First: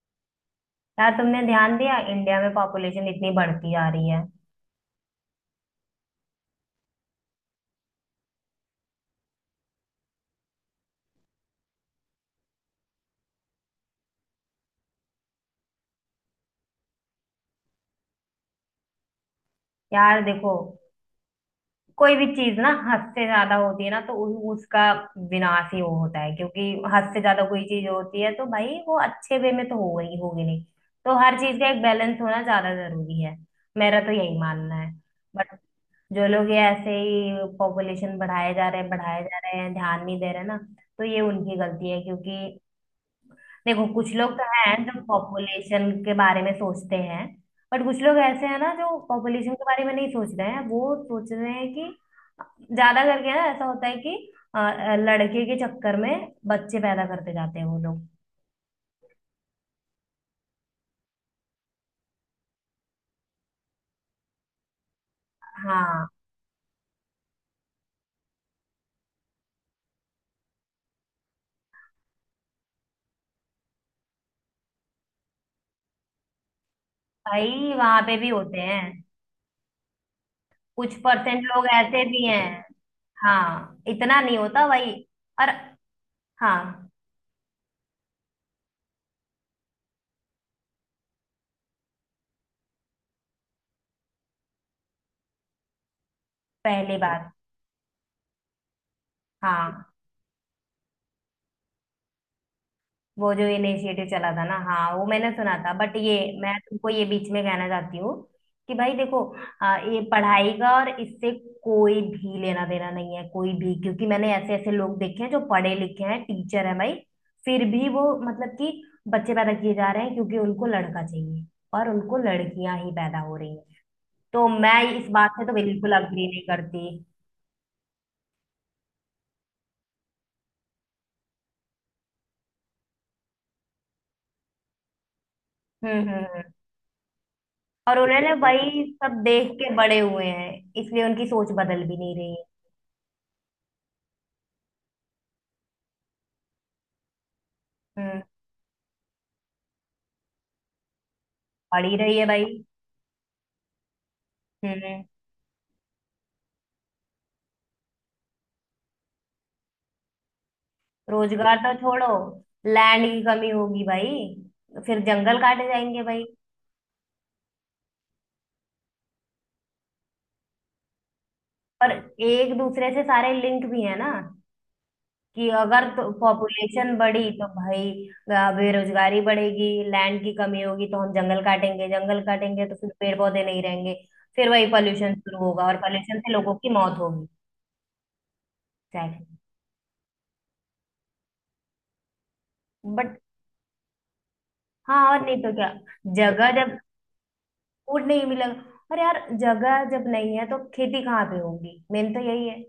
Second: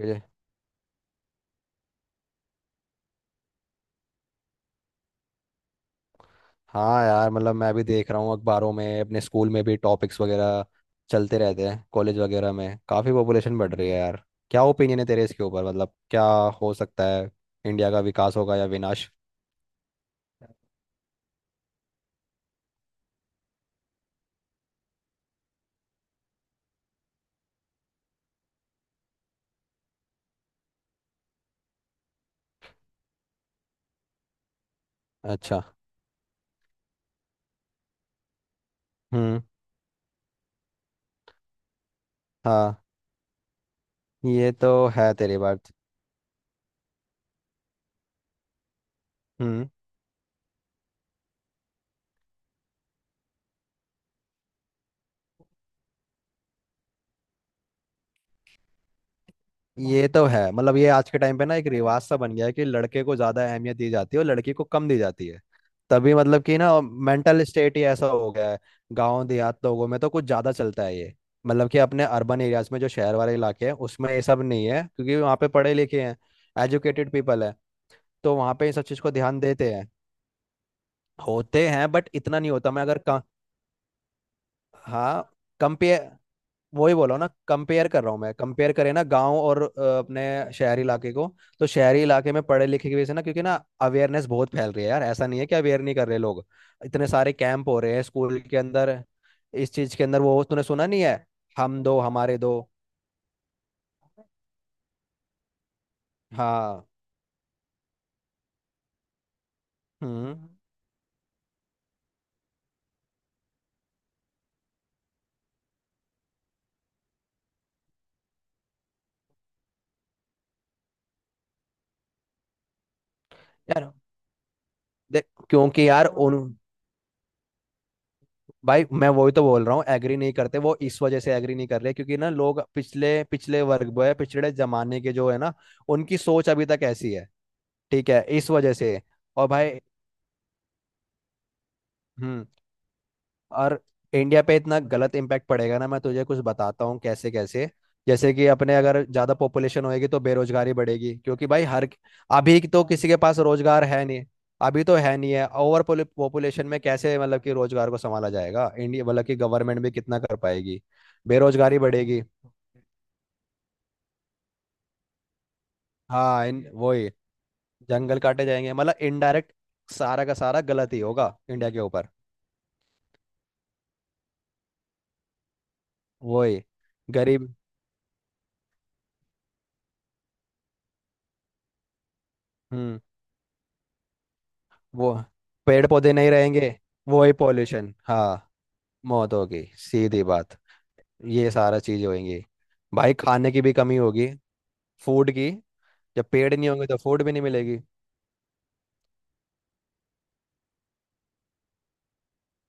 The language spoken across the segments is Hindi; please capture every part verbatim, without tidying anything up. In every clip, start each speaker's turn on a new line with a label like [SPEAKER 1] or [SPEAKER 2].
[SPEAKER 1] मुझे
[SPEAKER 2] यार तुमने ध्यान दिया, इंडिया में पॉपुलेशन इतनी बढ़ती जा रही है।
[SPEAKER 1] हाँ यार। मतलब मैं भी देख रहा हूँ अखबारों में, अपने स्कूल में भी टॉपिक्स वगैरह चलते रहते हैं, कॉलेज वगैरह में काफ़ी पॉपुलेशन बढ़ रही है यार। क्या ओपिनियन है तेरे इसके ऊपर? मतलब क्या हो सकता है, इंडिया का विकास होगा या विनाश?
[SPEAKER 2] यार देखो, कोई भी चीज ना हद से ज्यादा होती है ना तो उ, उसका विनाश ही हो होता है। क्योंकि हद से ज्यादा कोई चीज होती है तो भाई वो अच्छे वे में तो हो गई होगी नहीं। तो हर चीज का एक बैलेंस होना ज्यादा जरूरी है। मेरा तो यही मानना है। बट
[SPEAKER 1] अच्छा।
[SPEAKER 2] जो लोग ये ऐसे ही पॉपुलेशन बढ़ाए जा रहे हैं बढ़ाए जा
[SPEAKER 1] हम्म।
[SPEAKER 2] रहे हैं, ध्यान नहीं दे रहे ना। तो ये उनकी गलती है। क्योंकि
[SPEAKER 1] हाँ,
[SPEAKER 2] देखो, कुछ लोग तो
[SPEAKER 1] ये तो
[SPEAKER 2] हैं जो
[SPEAKER 1] है तेरी बात।
[SPEAKER 2] पॉपुलेशन के बारे में सोचते हैं। बट कुछ लोग ऐसे हैं ना जो पॉपुलेशन के
[SPEAKER 1] हम्म।
[SPEAKER 2] बारे में नहीं सोच रहे हैं, वो सोच रहे हैं कि ज्यादा करके ना ऐसा होता है कि अ, अ, लड़के के चक्कर में बच्चे पैदा करते जाते हैं वो लोग।
[SPEAKER 1] ये तो है। मतलब ये आज के टाइम पे ना एक रिवाज सा बन गया है कि लड़के को ज्यादा अहमियत दी जाती है और लड़की को कम दी जाती है।
[SPEAKER 2] हाँ,
[SPEAKER 1] तभी मतलब कि ना मेंटल स्टेट ही ऐसा हो गया है। गांव देहात लोगों में तो कुछ ज्यादा चलता है ये। मतलब कि अपने अर्बन एरियाज में, जो शहर वाले इलाके हैं, उसमें ये सब नहीं है क्योंकि वहाँ पे पढ़े लिखे हैं, एजुकेटेड पीपल है।
[SPEAKER 2] भाई वहां पे भी
[SPEAKER 1] तो वहाँ
[SPEAKER 2] होते
[SPEAKER 1] पे इन सब
[SPEAKER 2] हैं।
[SPEAKER 1] चीज को ध्यान देते हैं।
[SPEAKER 2] कुछ परसेंट लोग
[SPEAKER 1] होते हैं
[SPEAKER 2] ऐसे
[SPEAKER 1] बट
[SPEAKER 2] भी
[SPEAKER 1] इतना नहीं
[SPEAKER 2] हैं।
[SPEAKER 1] होता। मैं अगर कम,
[SPEAKER 2] हाँ, इतना नहीं होता भाई।
[SPEAKER 1] हाँ
[SPEAKER 2] और
[SPEAKER 1] कम पे
[SPEAKER 2] हाँ,
[SPEAKER 1] वही बोला ना। कंपेयर कर रहा हूँ मैं, कंपेयर करें ना गांव और अ, अपने शहरी इलाके को। तो शहरी इलाके में पढ़े लिखे की वजह से ना, क्योंकि ना अवेयरनेस बहुत फैल रही है यार। ऐसा नहीं है कि अवेयर नहीं कर रहे लोग।
[SPEAKER 2] पहली
[SPEAKER 1] इतने
[SPEAKER 2] बात।
[SPEAKER 1] सारे कैंप हो रहे हैं स्कूल के अंदर, इस
[SPEAKER 2] हाँ,
[SPEAKER 1] चीज के अंदर। वो तूने सुना नहीं है, हम दो हमारे दो।
[SPEAKER 2] वो जो इनिशिएटिव चला था ना, हाँ वो मैंने सुना था। बट ये, मैं
[SPEAKER 1] हाँ।
[SPEAKER 2] तुमको ये बीच में कहना चाहती हूँ कि भाई देखो, आ, ये
[SPEAKER 1] हम्म।
[SPEAKER 2] पढ़ाई का और इससे कोई भी लेना देना नहीं है, कोई भी। क्योंकि मैंने ऐसे ऐसे लोग देखे हैं जो पढ़े लिखे हैं, टीचर है भाई। फिर भी वो मतलब कि बच्चे पैदा किए जा रहे हैं क्योंकि उनको लड़का चाहिए और उनको लड़कियां ही पैदा हो रही हैं।
[SPEAKER 1] यार
[SPEAKER 2] तो मैं इस
[SPEAKER 1] देख
[SPEAKER 2] बात से तो
[SPEAKER 1] क्योंकि
[SPEAKER 2] बिल्कुल
[SPEAKER 1] यार
[SPEAKER 2] अग्री
[SPEAKER 1] उन,
[SPEAKER 2] नहीं करती।
[SPEAKER 1] भाई मैं वही तो बोल रहा हूँ। एग्री नहीं करते, वो इस वजह से एग्री नहीं कर रहे क्योंकि ना लोग पिछले पिछले वर्ग वो है, पिछड़े जमाने के जो है ना।
[SPEAKER 2] हम्म हम्म
[SPEAKER 1] उनकी सोच
[SPEAKER 2] हम्म।
[SPEAKER 1] अभी तक ऐसी है।
[SPEAKER 2] और
[SPEAKER 1] ठीक है,
[SPEAKER 2] उन्होंने
[SPEAKER 1] इस वजह
[SPEAKER 2] वही
[SPEAKER 1] से।
[SPEAKER 2] सब
[SPEAKER 1] और
[SPEAKER 2] देख के
[SPEAKER 1] भाई
[SPEAKER 2] बड़े हुए हैं, इसलिए उनकी सोच बदल भी नहीं रही है।
[SPEAKER 1] हम्म और इंडिया पे इतना गलत इम्पैक्ट पड़ेगा ना, मैं तुझे कुछ बताता हूँ कैसे कैसे।
[SPEAKER 2] हम्म।
[SPEAKER 1] जैसे कि अपने अगर ज्यादा पॉपुलेशन होएगी तो बेरोजगारी बढ़ेगी क्योंकि भाई
[SPEAKER 2] बढ़
[SPEAKER 1] हर,
[SPEAKER 2] ही रही है भाई।
[SPEAKER 1] अभी तो किसी के पास रोजगार है नहीं। अभी तो
[SPEAKER 2] हम्म।
[SPEAKER 1] है नहीं। है ओवर पॉपुलेशन में कैसे मतलब कि रोजगार को संभाला जाएगा इंडिया, मतलब कि गवर्नमेंट भी कितना कर पाएगी।
[SPEAKER 2] रोजगार तो
[SPEAKER 1] बेरोजगारी
[SPEAKER 2] छोड़ो,
[SPEAKER 1] बढ़ेगी।
[SPEAKER 2] लैंड की कमी होगी भाई। फिर जंगल काटे जाएंगे भाई।
[SPEAKER 1] हाँ इन वही जंगल काटे जाएंगे मतलब इनडायरेक्ट, सारा का सारा गलत ही होगा इंडिया के
[SPEAKER 2] पर
[SPEAKER 1] ऊपर।
[SPEAKER 2] एक दूसरे से सारे लिंक भी है ना, कि अगर तो
[SPEAKER 1] वही
[SPEAKER 2] पॉपुलेशन बढ़ी तो
[SPEAKER 1] गरीब।
[SPEAKER 2] भाई अ, बेरोजगारी बढ़ेगी, लैंड की कमी होगी तो हम जंगल काटेंगे, जंगल काटेंगे तो फिर
[SPEAKER 1] हम्म।
[SPEAKER 2] पेड़ पौधे नहीं रहेंगे, फिर वही
[SPEAKER 1] वो
[SPEAKER 2] पॉल्यूशन शुरू होगा और
[SPEAKER 1] पेड़ पौधे
[SPEAKER 2] पॉल्यूशन
[SPEAKER 1] नहीं
[SPEAKER 2] से लोगों
[SPEAKER 1] रहेंगे,
[SPEAKER 2] की मौत
[SPEAKER 1] वो
[SPEAKER 2] होगी।
[SPEAKER 1] ही पॉल्यूशन। हाँ मौत
[SPEAKER 2] एग्जैक्टली।
[SPEAKER 1] होगी, सीधी बात। ये सारा चीज होएंगी। भाई
[SPEAKER 2] बट
[SPEAKER 1] खाने की भी कमी होगी,
[SPEAKER 2] हाँ, और
[SPEAKER 1] फूड
[SPEAKER 2] नहीं तो
[SPEAKER 1] की।
[SPEAKER 2] क्या।
[SPEAKER 1] जब
[SPEAKER 2] जगह
[SPEAKER 1] पेड़ नहीं
[SPEAKER 2] जब
[SPEAKER 1] होंगे तो फूड भी नहीं मिलेगी।
[SPEAKER 2] फूड नहीं मिलेगा, और यार जगह जब नहीं है तो खेती कहाँ पे होगी। मेन तो यही है।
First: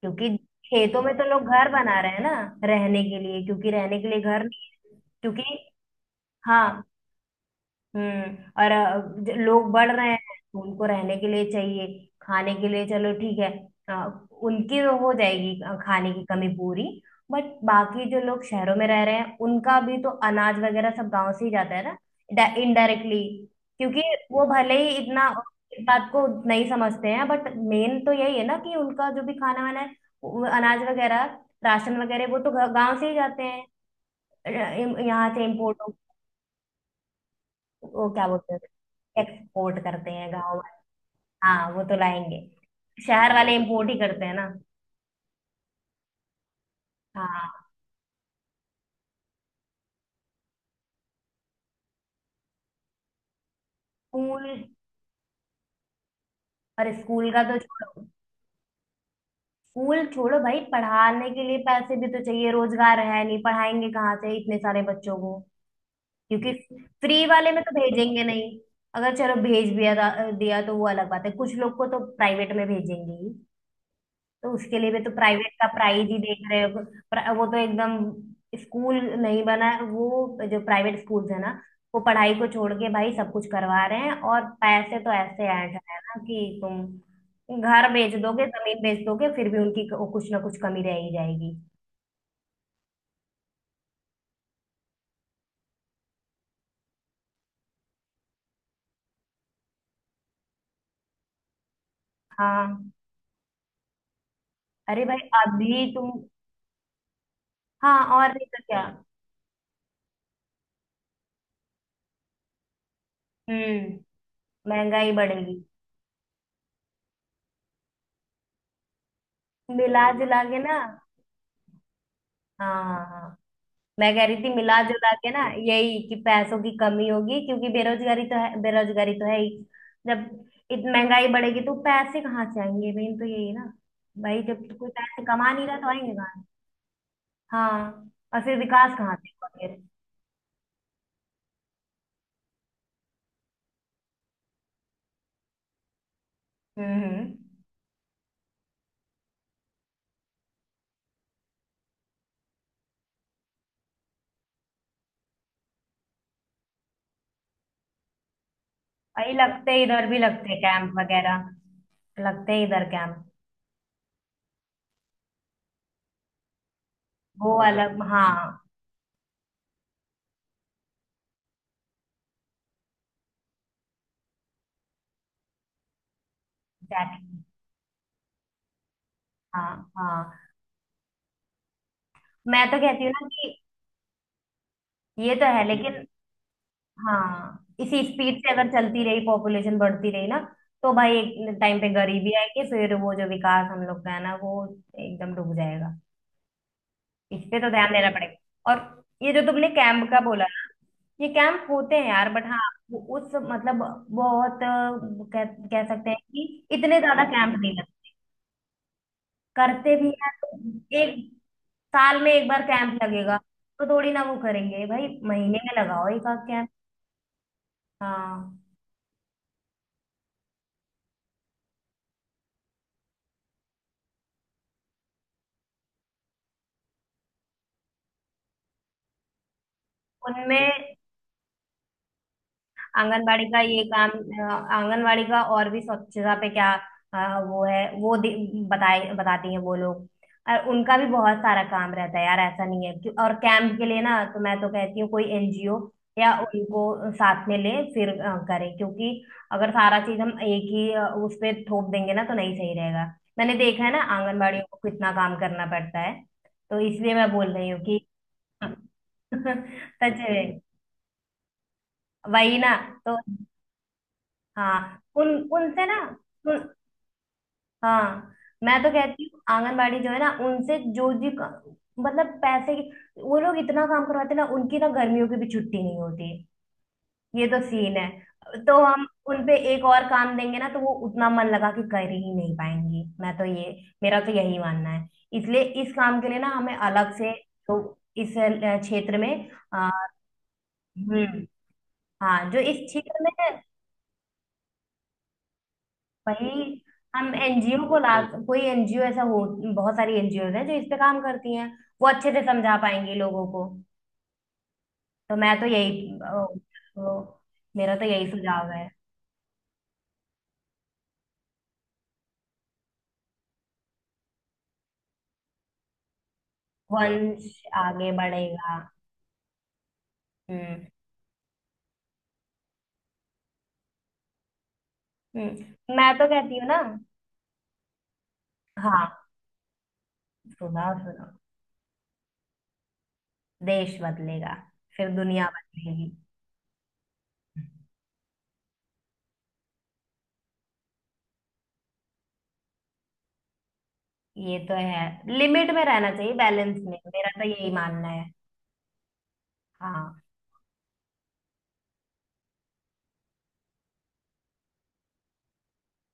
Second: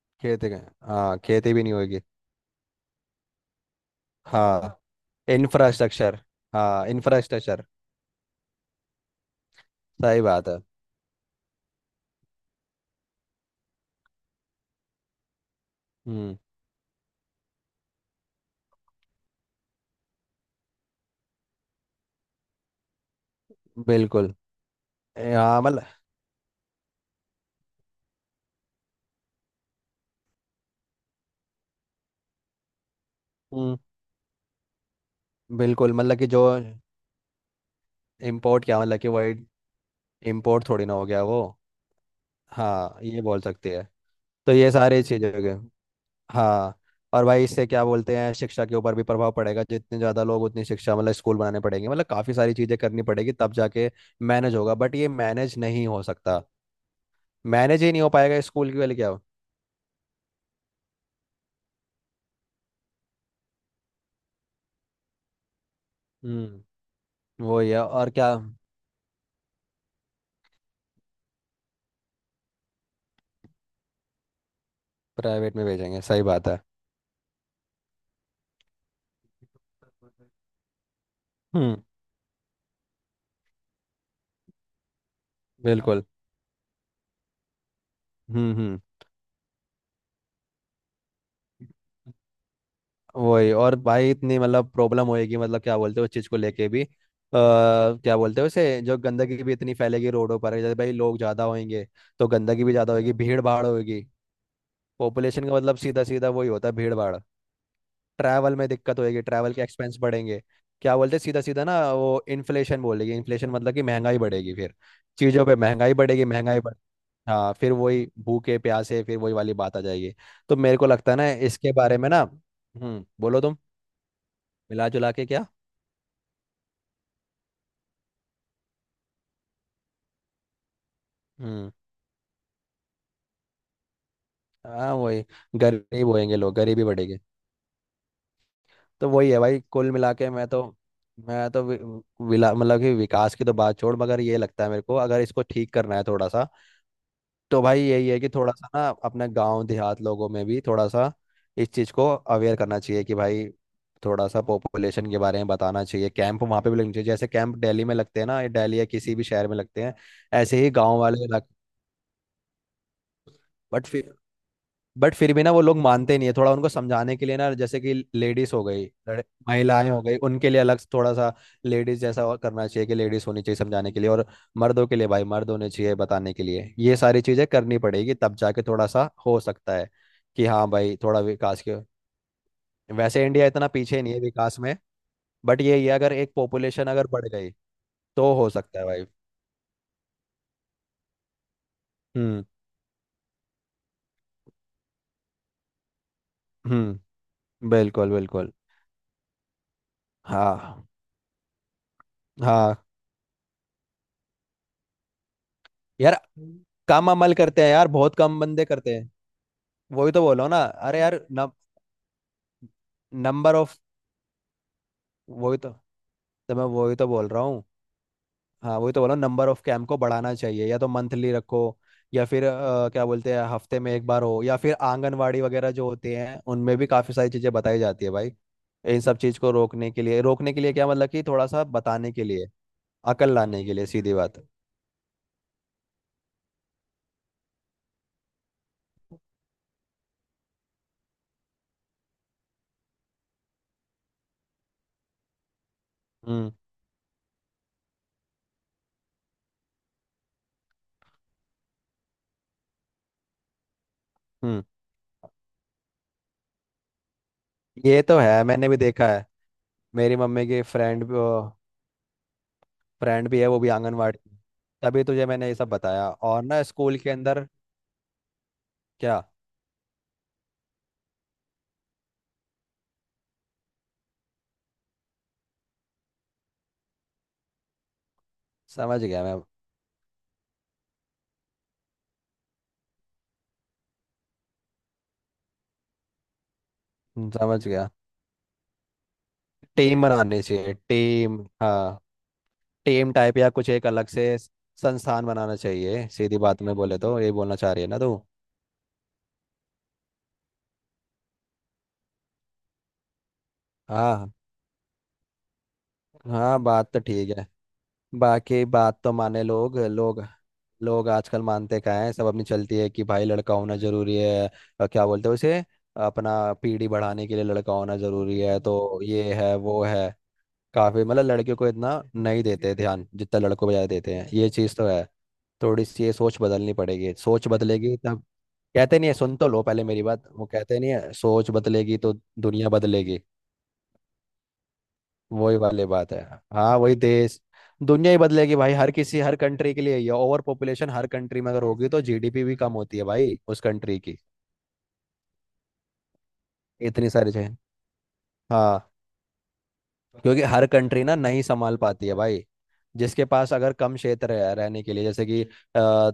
[SPEAKER 2] क्योंकि
[SPEAKER 1] खेती का,
[SPEAKER 2] खेतों में
[SPEAKER 1] हाँ
[SPEAKER 2] तो लोग
[SPEAKER 1] खेती भी
[SPEAKER 2] घर
[SPEAKER 1] नहीं होगी।
[SPEAKER 2] बना रहे हैं ना, रहने के लिए। क्योंकि रहने के लिए घर नहीं
[SPEAKER 1] हाँ
[SPEAKER 2] है क्योंकि।
[SPEAKER 1] इंफ्रास्ट्रक्चर।
[SPEAKER 2] हाँ।
[SPEAKER 1] हाँ इंफ्रास्ट्रक्चर।
[SPEAKER 2] हम्म। और अ, ज- लोग बढ़ रहे हैं
[SPEAKER 1] सही बात है।
[SPEAKER 2] तो उनको रहने के लिए चाहिए। खाने के लिए चलो ठीक है। अ, उनकी तो हो जाएगी अ, खाने की
[SPEAKER 1] हम्म।
[SPEAKER 2] कमी पूरी। बट बाकी जो लोग शहरों में रह रहे हैं उनका भी तो अनाज वगैरह सब गांव से ही जाता है ना, इनडायरेक्टली। क्योंकि
[SPEAKER 1] बिल्कुल।
[SPEAKER 2] वो भले ही इतना
[SPEAKER 1] ए, हाँ मतलब।
[SPEAKER 2] इस बात को नहीं समझते हैं, बट मेन तो यही है ना कि उनका जो भी खाना वाना है, वो अनाज वगैरह, राशन वगैरह, वो तो गांव से ही जाते हैं।
[SPEAKER 1] हम्म।
[SPEAKER 2] अ, यहाँ से इम्पोर्ट,
[SPEAKER 1] बिल्कुल मतलब कि जो
[SPEAKER 2] वो क्या बोलते
[SPEAKER 1] इम्पोर्ट, क्या
[SPEAKER 2] हैं,
[SPEAKER 1] मतलब कि वही,
[SPEAKER 2] एक्सपोर्ट करते हैं गाँव
[SPEAKER 1] इम्पोर्ट थोड़ी ना
[SPEAKER 2] वाले।
[SPEAKER 1] हो गया वो।
[SPEAKER 2] हाँ, वो तो लाएंगे।
[SPEAKER 1] हाँ ये
[SPEAKER 2] शहर
[SPEAKER 1] बोल
[SPEAKER 2] वाले
[SPEAKER 1] सकते हैं।
[SPEAKER 2] इम्पोर्ट ही करते हैं ना।
[SPEAKER 1] तो ये सारी चीजें हो गई। हाँ और भाई
[SPEAKER 2] हाँ,
[SPEAKER 1] इससे क्या बोलते हैं, शिक्षा के ऊपर भी प्रभाव पड़ेगा। जितने ज्यादा लोग उतनी शिक्षा, मतलब स्कूल बनाने पड़ेंगे, मतलब काफी सारी चीजें करनी पड़ेगी तब जाके
[SPEAKER 2] स्कूल।
[SPEAKER 1] मैनेज होगा। बट ये मैनेज नहीं हो सकता,
[SPEAKER 2] और स्कूल का तो
[SPEAKER 1] मैनेज ही नहीं
[SPEAKER 2] छोड़ो।
[SPEAKER 1] हो पाएगा। स्कूल की वाली क्या हो।
[SPEAKER 2] स्कूल छोड़ो भाई, पढ़ाने के लिए पैसे भी तो चाहिए, रोजगार है नहीं, पढ़ाएंगे कहाँ से इतने सारे बच्चों को। क्योंकि
[SPEAKER 1] हम्म
[SPEAKER 2] फ्री वाले में
[SPEAKER 1] वही
[SPEAKER 2] तो
[SPEAKER 1] है और
[SPEAKER 2] भेजेंगे
[SPEAKER 1] क्या।
[SPEAKER 2] नहीं। अगर चलो भेज भी दिया दिया तो वो अलग बात है, कुछ लोग को तो प्राइवेट में भेजेंगे ही। तो उसके लिए भी तो प्राइवेट
[SPEAKER 1] प्राइवेट में
[SPEAKER 2] का
[SPEAKER 1] भेजेंगे
[SPEAKER 2] प्राइस ही
[SPEAKER 1] सही
[SPEAKER 2] देख
[SPEAKER 1] बात है।
[SPEAKER 2] रहे हो। प्र- वो तो एकदम स्कूल नहीं बना है। वो जो प्राइवेट स्कूल्स है ना,
[SPEAKER 1] हम्म।
[SPEAKER 2] वो पढ़ाई को छोड़ के भाई सब कुछ करवा रहे हैं, और पैसे तो ऐसे ऐड है
[SPEAKER 1] बिल्कुल।
[SPEAKER 2] ना कि तुम घर बेच दोगे,
[SPEAKER 1] हम्म
[SPEAKER 2] जमीन
[SPEAKER 1] हम्म।
[SPEAKER 2] बेच दोगे, फिर भी उनकी क- कुछ ना कुछ कमी रह ही जाएगी।
[SPEAKER 1] वही। और भाई इतनी मतलब प्रॉब्लम होएगी मतलब क्या बोलते हो उस चीज को लेके भी आ, क्या बोलते हो उसे, जो गंदगी भी इतनी फैलेगी रोडों पर। जैसे भाई लोग ज्यादा होंगे तो गंदगी भी
[SPEAKER 2] हाँ।
[SPEAKER 1] ज्यादा होगी, भीड़ भाड़ होगी।
[SPEAKER 2] अरे भाई
[SPEAKER 1] पॉपुलेशन का मतलब
[SPEAKER 2] अभी
[SPEAKER 1] सीधा
[SPEAKER 2] तुम।
[SPEAKER 1] सीधा वही होता है, भीड़ भाड़।
[SPEAKER 2] हाँ और नहीं
[SPEAKER 1] ट्रैवल
[SPEAKER 2] तो
[SPEAKER 1] में
[SPEAKER 2] क्या।
[SPEAKER 1] दिक्कत होएगी, ट्रैवल के एक्सपेंस बढ़ेंगे। क्या बोलते हैं सीधा सीधा ना, वो इन्फ्लेशन बोलेगी। इन्फ्लेशन मतलब कि
[SPEAKER 2] हम्म।
[SPEAKER 1] महंगाई बढ़ेगी फिर।
[SPEAKER 2] महंगाई
[SPEAKER 1] चीज़ों
[SPEAKER 2] बढ़ेगी।
[SPEAKER 1] पे महंगाई बढ़ेगी, महंगाई बढ़, हाँ फिर वही भूखे प्यासे, फिर वही वाली बात आ
[SPEAKER 2] मिला
[SPEAKER 1] जाएगी।
[SPEAKER 2] जुला
[SPEAKER 1] तो
[SPEAKER 2] के
[SPEAKER 1] मेरे
[SPEAKER 2] ना।
[SPEAKER 1] को लगता है ना इसके बारे में ना
[SPEAKER 2] हाँ
[SPEAKER 1] हम्म,
[SPEAKER 2] हाँ हाँ।
[SPEAKER 1] बोलो तुम।
[SPEAKER 2] मैं कह रही थी मिला
[SPEAKER 1] मिला
[SPEAKER 2] जुला
[SPEAKER 1] जुला के
[SPEAKER 2] के ना,
[SPEAKER 1] क्या?
[SPEAKER 2] यही कि पैसों की कमी होगी, क्योंकि बेरोजगारी तो है, बेरोजगारी तो है ही। जब इतनी महंगाई बढ़ेगी
[SPEAKER 1] हम्म।
[SPEAKER 2] तो पैसे कहाँ से आएंगे, मेन तो यही है ना। भाई जब कोई
[SPEAKER 1] हाँ
[SPEAKER 2] पैसे
[SPEAKER 1] वही,
[SPEAKER 2] कमा नहीं रहा तो
[SPEAKER 1] गरीब
[SPEAKER 2] आएंगे कहाँ
[SPEAKER 1] होएंगे
[SPEAKER 2] से?
[SPEAKER 1] लोग, गरीबी बढ़ेगी।
[SPEAKER 2] हाँ, और फिर विकास
[SPEAKER 1] तो
[SPEAKER 2] कहाँ से
[SPEAKER 1] वही है
[SPEAKER 2] होगा
[SPEAKER 1] भाई,
[SPEAKER 2] फिर।
[SPEAKER 1] कुल मिला के। मैं तो मैं तो वि, विला मतलब कि विकास की तो बात छोड़, मगर ये लगता है मेरे को अगर इसको ठीक करना है थोड़ा सा
[SPEAKER 2] हम्म हम्म।
[SPEAKER 1] तो भाई यही है कि थोड़ा सा ना अपने गांव देहात लोगों में भी थोड़ा सा इस चीज़ को अवेयर करना चाहिए कि भाई थोड़ा सा पॉपुलेशन के बारे में बताना चाहिए। कैंप वहाँ पे भी लगने चाहिए, जैसे कैंप दिल्ली में लगते हैं ना, ये दिल्ली या किसी भी
[SPEAKER 2] भाई
[SPEAKER 1] शहर में
[SPEAKER 2] लगते हैं,
[SPEAKER 1] लगते हैं
[SPEAKER 2] इधर भी लगते हैं
[SPEAKER 1] ऐसे ही
[SPEAKER 2] कैंप
[SPEAKER 1] गांव वाले
[SPEAKER 2] वगैरह,
[SPEAKER 1] इलाके।
[SPEAKER 2] लगते हैं इधर कैंप।
[SPEAKER 1] बट बट फिर भी ना वो लोग मानते नहीं है। थोड़ा उनको समझाने के लिए ना,
[SPEAKER 2] वो
[SPEAKER 1] जैसे कि
[SPEAKER 2] अलग हाँ।
[SPEAKER 1] लेडीज हो गई, लड़- महिलाएं हो गई, उनके लिए अलग थोड़ा सा लेडीज जैसा और करना चाहिए, कि लेडीज होनी चाहिए समझाने के लिए, और मर्दों के लिए भाई मर्द होने चाहिए बताने के लिए। ये सारी
[SPEAKER 2] एग्जैक्टली।
[SPEAKER 1] चीजें करनी पड़ेगी तब जाके थोड़ा सा हो सकता है
[SPEAKER 2] हाँ हाँ।
[SPEAKER 1] कि हाँ भाई थोड़ा विकास के,
[SPEAKER 2] मैं तो कहती हूँ
[SPEAKER 1] वैसे
[SPEAKER 2] ना
[SPEAKER 1] इंडिया
[SPEAKER 2] कि
[SPEAKER 1] इतना पीछे नहीं है विकास में।
[SPEAKER 2] ये तो
[SPEAKER 1] बट
[SPEAKER 2] है
[SPEAKER 1] ये ये
[SPEAKER 2] लेकिन।
[SPEAKER 1] अगर एक पॉपुलेशन अगर बढ़ गई
[SPEAKER 2] हाँ, इसी
[SPEAKER 1] तो
[SPEAKER 2] स्पीड
[SPEAKER 1] हो
[SPEAKER 2] से अगर
[SPEAKER 1] सकता है
[SPEAKER 2] चलती
[SPEAKER 1] भाई।
[SPEAKER 2] रही, पॉपुलेशन बढ़ती रही ना, तो भाई एक टाइम पे गरीबी
[SPEAKER 1] हम्म
[SPEAKER 2] आएगी, फिर वो जो विकास हम लोग का है ना वो एकदम डूब जाएगा।
[SPEAKER 1] हम्म।
[SPEAKER 2] इस पे तो ध्यान देना
[SPEAKER 1] बिल्कुल बिल्कुल।
[SPEAKER 2] पड़ेगा। और ये जो तुमने कैंप का बोला ना,
[SPEAKER 1] हाँ
[SPEAKER 2] ये कैंप होते हैं यार, बट हाँ,
[SPEAKER 1] हाँ
[SPEAKER 2] वो- उस मतलब, बहुत अ, कह, कह सकते हैं
[SPEAKER 1] यार,
[SPEAKER 2] कि इतने
[SPEAKER 1] कम
[SPEAKER 2] ज्यादा
[SPEAKER 1] अमल
[SPEAKER 2] कैंप
[SPEAKER 1] करते हैं
[SPEAKER 2] नहीं
[SPEAKER 1] यार,
[SPEAKER 2] लगते।
[SPEAKER 1] बहुत कम बंदे करते हैं।
[SPEAKER 2] करते भी
[SPEAKER 1] वही तो
[SPEAKER 2] हैं
[SPEAKER 1] बोल रहा
[SPEAKER 2] तो
[SPEAKER 1] हूँ ना। अरे यार
[SPEAKER 2] एक साल में एक बार कैंप लगेगा,
[SPEAKER 1] नंबर ऑफ,
[SPEAKER 2] तो थोड़ी ना वो करेंगे भाई,
[SPEAKER 1] वही
[SPEAKER 2] महीने
[SPEAKER 1] तो
[SPEAKER 2] में लगाओ एक आध
[SPEAKER 1] तो मैं
[SPEAKER 2] कैंप।
[SPEAKER 1] वही तो बोल रहा हूँ।
[SPEAKER 2] हाँ।
[SPEAKER 1] हाँ वही तो बोल रहा हूँ, नंबर ऑफ कैंप को बढ़ाना चाहिए या तो मंथली रखो या फिर अ, क्या बोलते हैं हफ्ते में एक बार हो, या फिर आंगनवाड़ी वगैरह जो होते हैं उनमें भी काफ़ी सारी चीज़ें बताई जाती है भाई इन सब चीज़ को रोकने के लिए। रोकने के
[SPEAKER 2] उनमें
[SPEAKER 1] लिए क्या मतलब कि थोड़ा सा बताने के लिए, अकल
[SPEAKER 2] आंगनवाड़ी का
[SPEAKER 1] लाने के
[SPEAKER 2] ये
[SPEAKER 1] लिए
[SPEAKER 2] काम,
[SPEAKER 1] सीधी बात।
[SPEAKER 2] अ, आंगनवाड़ी का और भी स्वच्छता पे क्या, अ, वो है, वो दे- बताए बताती हैं वो लोग। और उनका भी बहुत सारा काम रहता है यार, ऐसा नहीं है। क्यों- और कैंप के लिए ना तो मैं तो कहती हूँ कोई एनजीओ या
[SPEAKER 1] हम्म
[SPEAKER 2] उनको साथ में ले फिर अ, करें। क्योंकि अगर सारा चीज हम एक ही अ, उस पे थोप देंगे ना तो नहीं सही रहेगा। मैंने देखा है ना
[SPEAKER 1] हम्म।
[SPEAKER 2] आंगनवाड़ियों को कितना काम करना पड़ता है। तो इसलिए मैं बोल रही हूँ
[SPEAKER 1] ये
[SPEAKER 2] कि
[SPEAKER 1] तो है, मैंने भी देखा है। मेरी
[SPEAKER 2] सच
[SPEAKER 1] मम्मी
[SPEAKER 2] में।
[SPEAKER 1] की फ्रेंड,
[SPEAKER 2] वही ना। तो
[SPEAKER 1] फ्रेंड भी है, वो भी आंगनवाड़ी में।
[SPEAKER 2] हाँ
[SPEAKER 1] तभी तुझे
[SPEAKER 2] उन
[SPEAKER 1] मैंने ये सब
[SPEAKER 2] उनसे ना,
[SPEAKER 1] बताया। और ना
[SPEAKER 2] उन,
[SPEAKER 1] स्कूल के अंदर
[SPEAKER 2] हाँ, मैं तो
[SPEAKER 1] क्या,
[SPEAKER 2] कहती हूँ आंगनबाड़ी जो है ना उनसे, जो जी का- मतलब पैसे की। वो लोग इतना काम करवाते हैं ना, उनकी ना गर्मियों की भी छुट्टी नहीं होती। ये तो सीन है, तो
[SPEAKER 1] समझ
[SPEAKER 2] हम
[SPEAKER 1] गया मैं।
[SPEAKER 2] उनपे एक और काम देंगे ना तो वो उतना मन लगा के कर ही नहीं पाएंगी। मैं तो ये, मेरा तो यही मानना है। इसलिए इस काम के लिए ना हमें अलग
[SPEAKER 1] हम्म,
[SPEAKER 2] से,
[SPEAKER 1] समझ
[SPEAKER 2] तो
[SPEAKER 1] गया।
[SPEAKER 2] इस अ, क्षेत्र में अ,
[SPEAKER 1] टीम बनानी चाहिए, टीम
[SPEAKER 2] हम्म,
[SPEAKER 1] हाँ।
[SPEAKER 2] हाँ जो इस
[SPEAKER 1] टीम
[SPEAKER 2] क्षेत्र में
[SPEAKER 1] टाइप या
[SPEAKER 2] है।
[SPEAKER 1] कुछ एक अलग से स- संस्थान बनाना चाहिए, सीधी
[SPEAKER 2] वही।
[SPEAKER 1] बात में बोले तो,
[SPEAKER 2] हम
[SPEAKER 1] ये बोलना चाह रही
[SPEAKER 2] एनजीओ
[SPEAKER 1] है
[SPEAKER 2] को
[SPEAKER 1] ना
[SPEAKER 2] ला,
[SPEAKER 1] तू।
[SPEAKER 2] कोई एनजीओ ऐसा हो, बहुत सारी एनजीओ हैं जो इस पे काम करती हैं, वो अच्छे से समझा पाएंगी लोगों को।
[SPEAKER 1] हाँ।
[SPEAKER 2] तो मैं तो यही अ,
[SPEAKER 1] हाँ बात तो ठीक
[SPEAKER 2] तो
[SPEAKER 1] है।
[SPEAKER 2] मेरा तो यही
[SPEAKER 1] बाकी
[SPEAKER 2] सुझाव है हाँ।
[SPEAKER 1] बात तो माने लोग, लोग लोग आजकल मानते क्या है, सब अपनी चलती है कि भाई लड़का होना जरूरी है। अ, क्या बोलते हैं उसे, अपना पीढ़ी बढ़ाने के लिए
[SPEAKER 2] वंश
[SPEAKER 1] लड़का होना
[SPEAKER 2] आगे
[SPEAKER 1] जरूरी है।
[SPEAKER 2] बढ़ेगा।
[SPEAKER 1] तो ये है वो है,
[SPEAKER 2] हम्म
[SPEAKER 1] काफी मतलब लड़कियों को इतना नहीं देते ध्यान, जितना लड़कों को ज्यादा देते हैं। ये चीज तो है। थोड़ी
[SPEAKER 2] हम्म।
[SPEAKER 1] सी
[SPEAKER 2] मैं
[SPEAKER 1] ये
[SPEAKER 2] तो
[SPEAKER 1] सोच
[SPEAKER 2] कहती हूँ
[SPEAKER 1] बदलनी
[SPEAKER 2] ना।
[SPEAKER 1] पड़ेगी। सोच बदलेगी तब, कहते नहीं है,
[SPEAKER 2] हाँ।
[SPEAKER 1] सुन तो लो पहले मेरी बात। वो कहते
[SPEAKER 2] सुना
[SPEAKER 1] नहीं है,
[SPEAKER 2] सुनो।
[SPEAKER 1] सोच बदलेगी तो दुनिया बदलेगी।
[SPEAKER 2] देश बदलेगा, फिर दुनिया
[SPEAKER 1] वही वाली
[SPEAKER 2] बदलेगी।
[SPEAKER 1] बात है। हाँ वही देश दुनिया ही बदलेगी भाई। हर किसी, हर कंट्री के लिए ये ओवर पॉपुलेशन, हर कंट्री में अगर होगी तो जीडीपी भी कम होती है भाई उस कंट्री की।
[SPEAKER 2] ये तो है, लिमिट में रहना चाहिए, बैलेंस में,
[SPEAKER 1] इतनी
[SPEAKER 2] मेरा
[SPEAKER 1] सारी
[SPEAKER 2] तो
[SPEAKER 1] चीजें।
[SPEAKER 2] यही मानना है।
[SPEAKER 1] हाँ
[SPEAKER 2] हाँ।
[SPEAKER 1] क्योंकि हर कंट्री ना नहीं संभाल पाती है भाई। जिसके पास अगर कम क्षेत्र है रहने के लिए, जैसे कि अ,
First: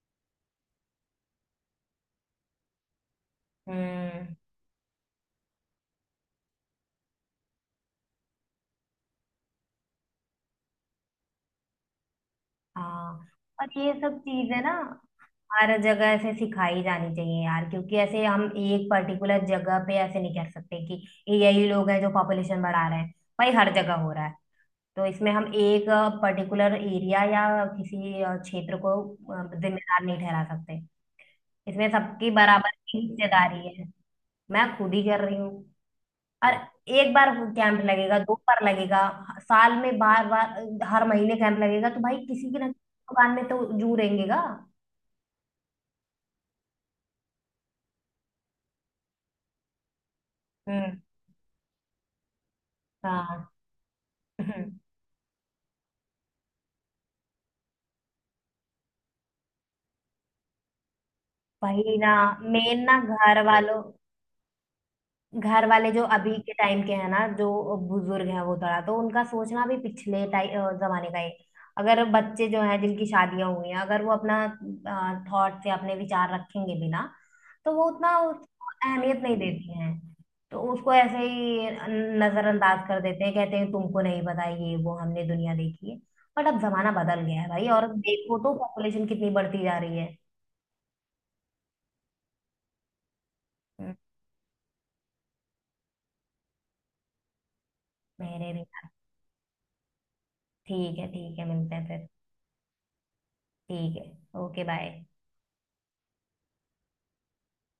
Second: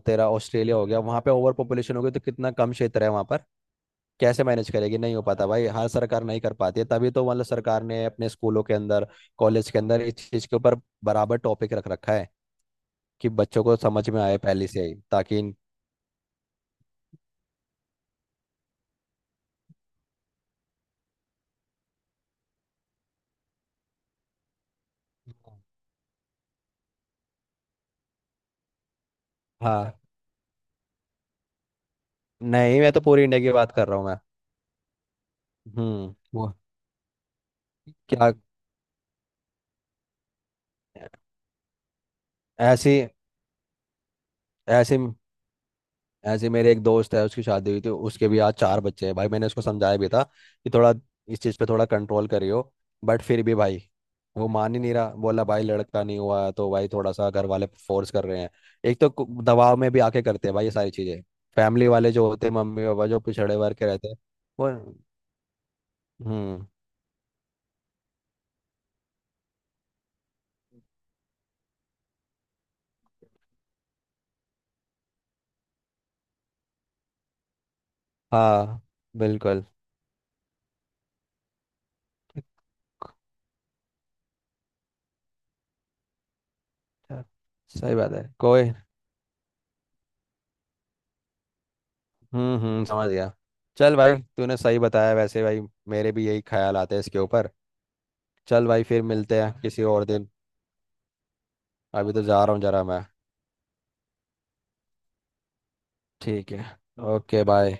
[SPEAKER 1] तेरा ऑस्ट्रेलिया हो गया, वहां पे ओवर पॉपुलेशन हो गई तो कितना कम क्षेत्र है वहां पर,
[SPEAKER 2] हम्म।
[SPEAKER 1] कैसे मैनेज करेगी। नहीं हो पाता भाई, हर सरकार नहीं कर पाती है। तभी तो मतलब सरकार ने अपने स्कूलों के अंदर, कॉलेज के अंदर इस चीज के ऊपर बराबर टॉपिक रख रखा है
[SPEAKER 2] हाँ।
[SPEAKER 1] कि बच्चों
[SPEAKER 2] और
[SPEAKER 1] को
[SPEAKER 2] ये
[SPEAKER 1] समझ
[SPEAKER 2] सब
[SPEAKER 1] में आए
[SPEAKER 2] चीजें
[SPEAKER 1] पहले
[SPEAKER 2] ना
[SPEAKER 1] से ही ताकि इन-
[SPEAKER 2] हर जगह ऐसे सिखाई जानी चाहिए यार। क्योंकि ऐसे हम एक पर्टिकुलर जगह पे ऐसे नहीं कर सकते कि ये यही लोग हैं जो पॉपुलेशन बढ़ा रहे हैं, भाई हर जगह हो रहा है। तो इसमें हम एक पर्टिकुलर एरिया या किसी अ, क्षेत्र को अ,
[SPEAKER 1] हाँ।
[SPEAKER 2] जिम्मेदार नहीं ठहरा सकते। इसमें सबकी बराबर
[SPEAKER 1] नहीं मैं
[SPEAKER 2] की
[SPEAKER 1] तो पूरी इंडिया की बात
[SPEAKER 2] हिस्सेदारी है।
[SPEAKER 1] कर रहा हूँ मैं।
[SPEAKER 2] मैं खुद ही कर रही हूँ।
[SPEAKER 1] हम्म। वो
[SPEAKER 2] और एक बार कैंप लगेगा,
[SPEAKER 1] क्या,
[SPEAKER 2] दो बार लगेगा, साल में बार बार हर महीने कैंप लगेगा, तो भाई किसी की ना किसी
[SPEAKER 1] ऐसी
[SPEAKER 2] दुकान में तो जू रहेंगेगा।
[SPEAKER 1] ऐसी ऐसे मेरे एक दोस्त है, उसकी शादी हुई थी, उसके भी आज चार बच्चे हैं भाई। मैंने उसको समझाया भी था कि थोड़ा
[SPEAKER 2] हम्म।
[SPEAKER 1] इस चीज़ पे थोड़ा कंट्रोल करियो। बट फिर
[SPEAKER 2] हाँ।
[SPEAKER 1] भी भाई वो मान ही नहीं रहा। बोला भाई लड़का नहीं हुआ है, तो भाई थोड़ा सा घर वाले फोर्स कर रहे हैं। एक तो कु- दबाव में भी आके करते हैं भाई ये सारी चीज़ें। फैमिली
[SPEAKER 2] वही
[SPEAKER 1] वाले
[SPEAKER 2] ना।
[SPEAKER 1] जो होते हैं,
[SPEAKER 2] मेन
[SPEAKER 1] मम्मी
[SPEAKER 2] ना
[SPEAKER 1] पापा जो
[SPEAKER 2] घर
[SPEAKER 1] पिछड़े वर्ग
[SPEAKER 2] वालों,
[SPEAKER 1] के रहते हैं वो।
[SPEAKER 2] घर वाले जो अभी के
[SPEAKER 1] हम्म।
[SPEAKER 2] टाइम के हैं ना, जो बुजुर्ग हैं, वो थोड़ा तो उनका सोचना भी पिछले टाइ- अ, जमाने का है। अगर बच्चे जो हैं जिनकी शादियां हुई हैं, अगर वो अपना थॉट से अपने विचार रखेंगे भी ना, तो वो उतना उसको
[SPEAKER 1] हाँ
[SPEAKER 2] अहमियत नहीं
[SPEAKER 1] बिल्कुल
[SPEAKER 2] देती हैं। तो उसको ऐसे ही नजरअंदाज कर देते हैं, कहते हैं तुमको नहीं पता, ये वो हमने दुनिया देखी है। बट अब जमाना बदल गया है भाई, और
[SPEAKER 1] सही बात है
[SPEAKER 2] देखो तो
[SPEAKER 1] कोई।
[SPEAKER 2] पॉपुलेशन कितनी बढ़ती जा रही है।
[SPEAKER 1] हम्म हम्म समझ गया।
[SPEAKER 2] हम्म,
[SPEAKER 1] चल भाई, तूने सही बताया वैसे भाई। मेरे भी यही ख्याल आते हैं इसके ऊपर।
[SPEAKER 2] मेरे भी।
[SPEAKER 1] चल भाई फिर मिलते हैं किसी और दिन।
[SPEAKER 2] ठीक है ठीक है, मिलते हैं फिर।
[SPEAKER 1] अभी तो जा रहा हूँ जरा मैं।
[SPEAKER 2] ठीक है। Okay bye.
[SPEAKER 1] ठीक है। Okay bye.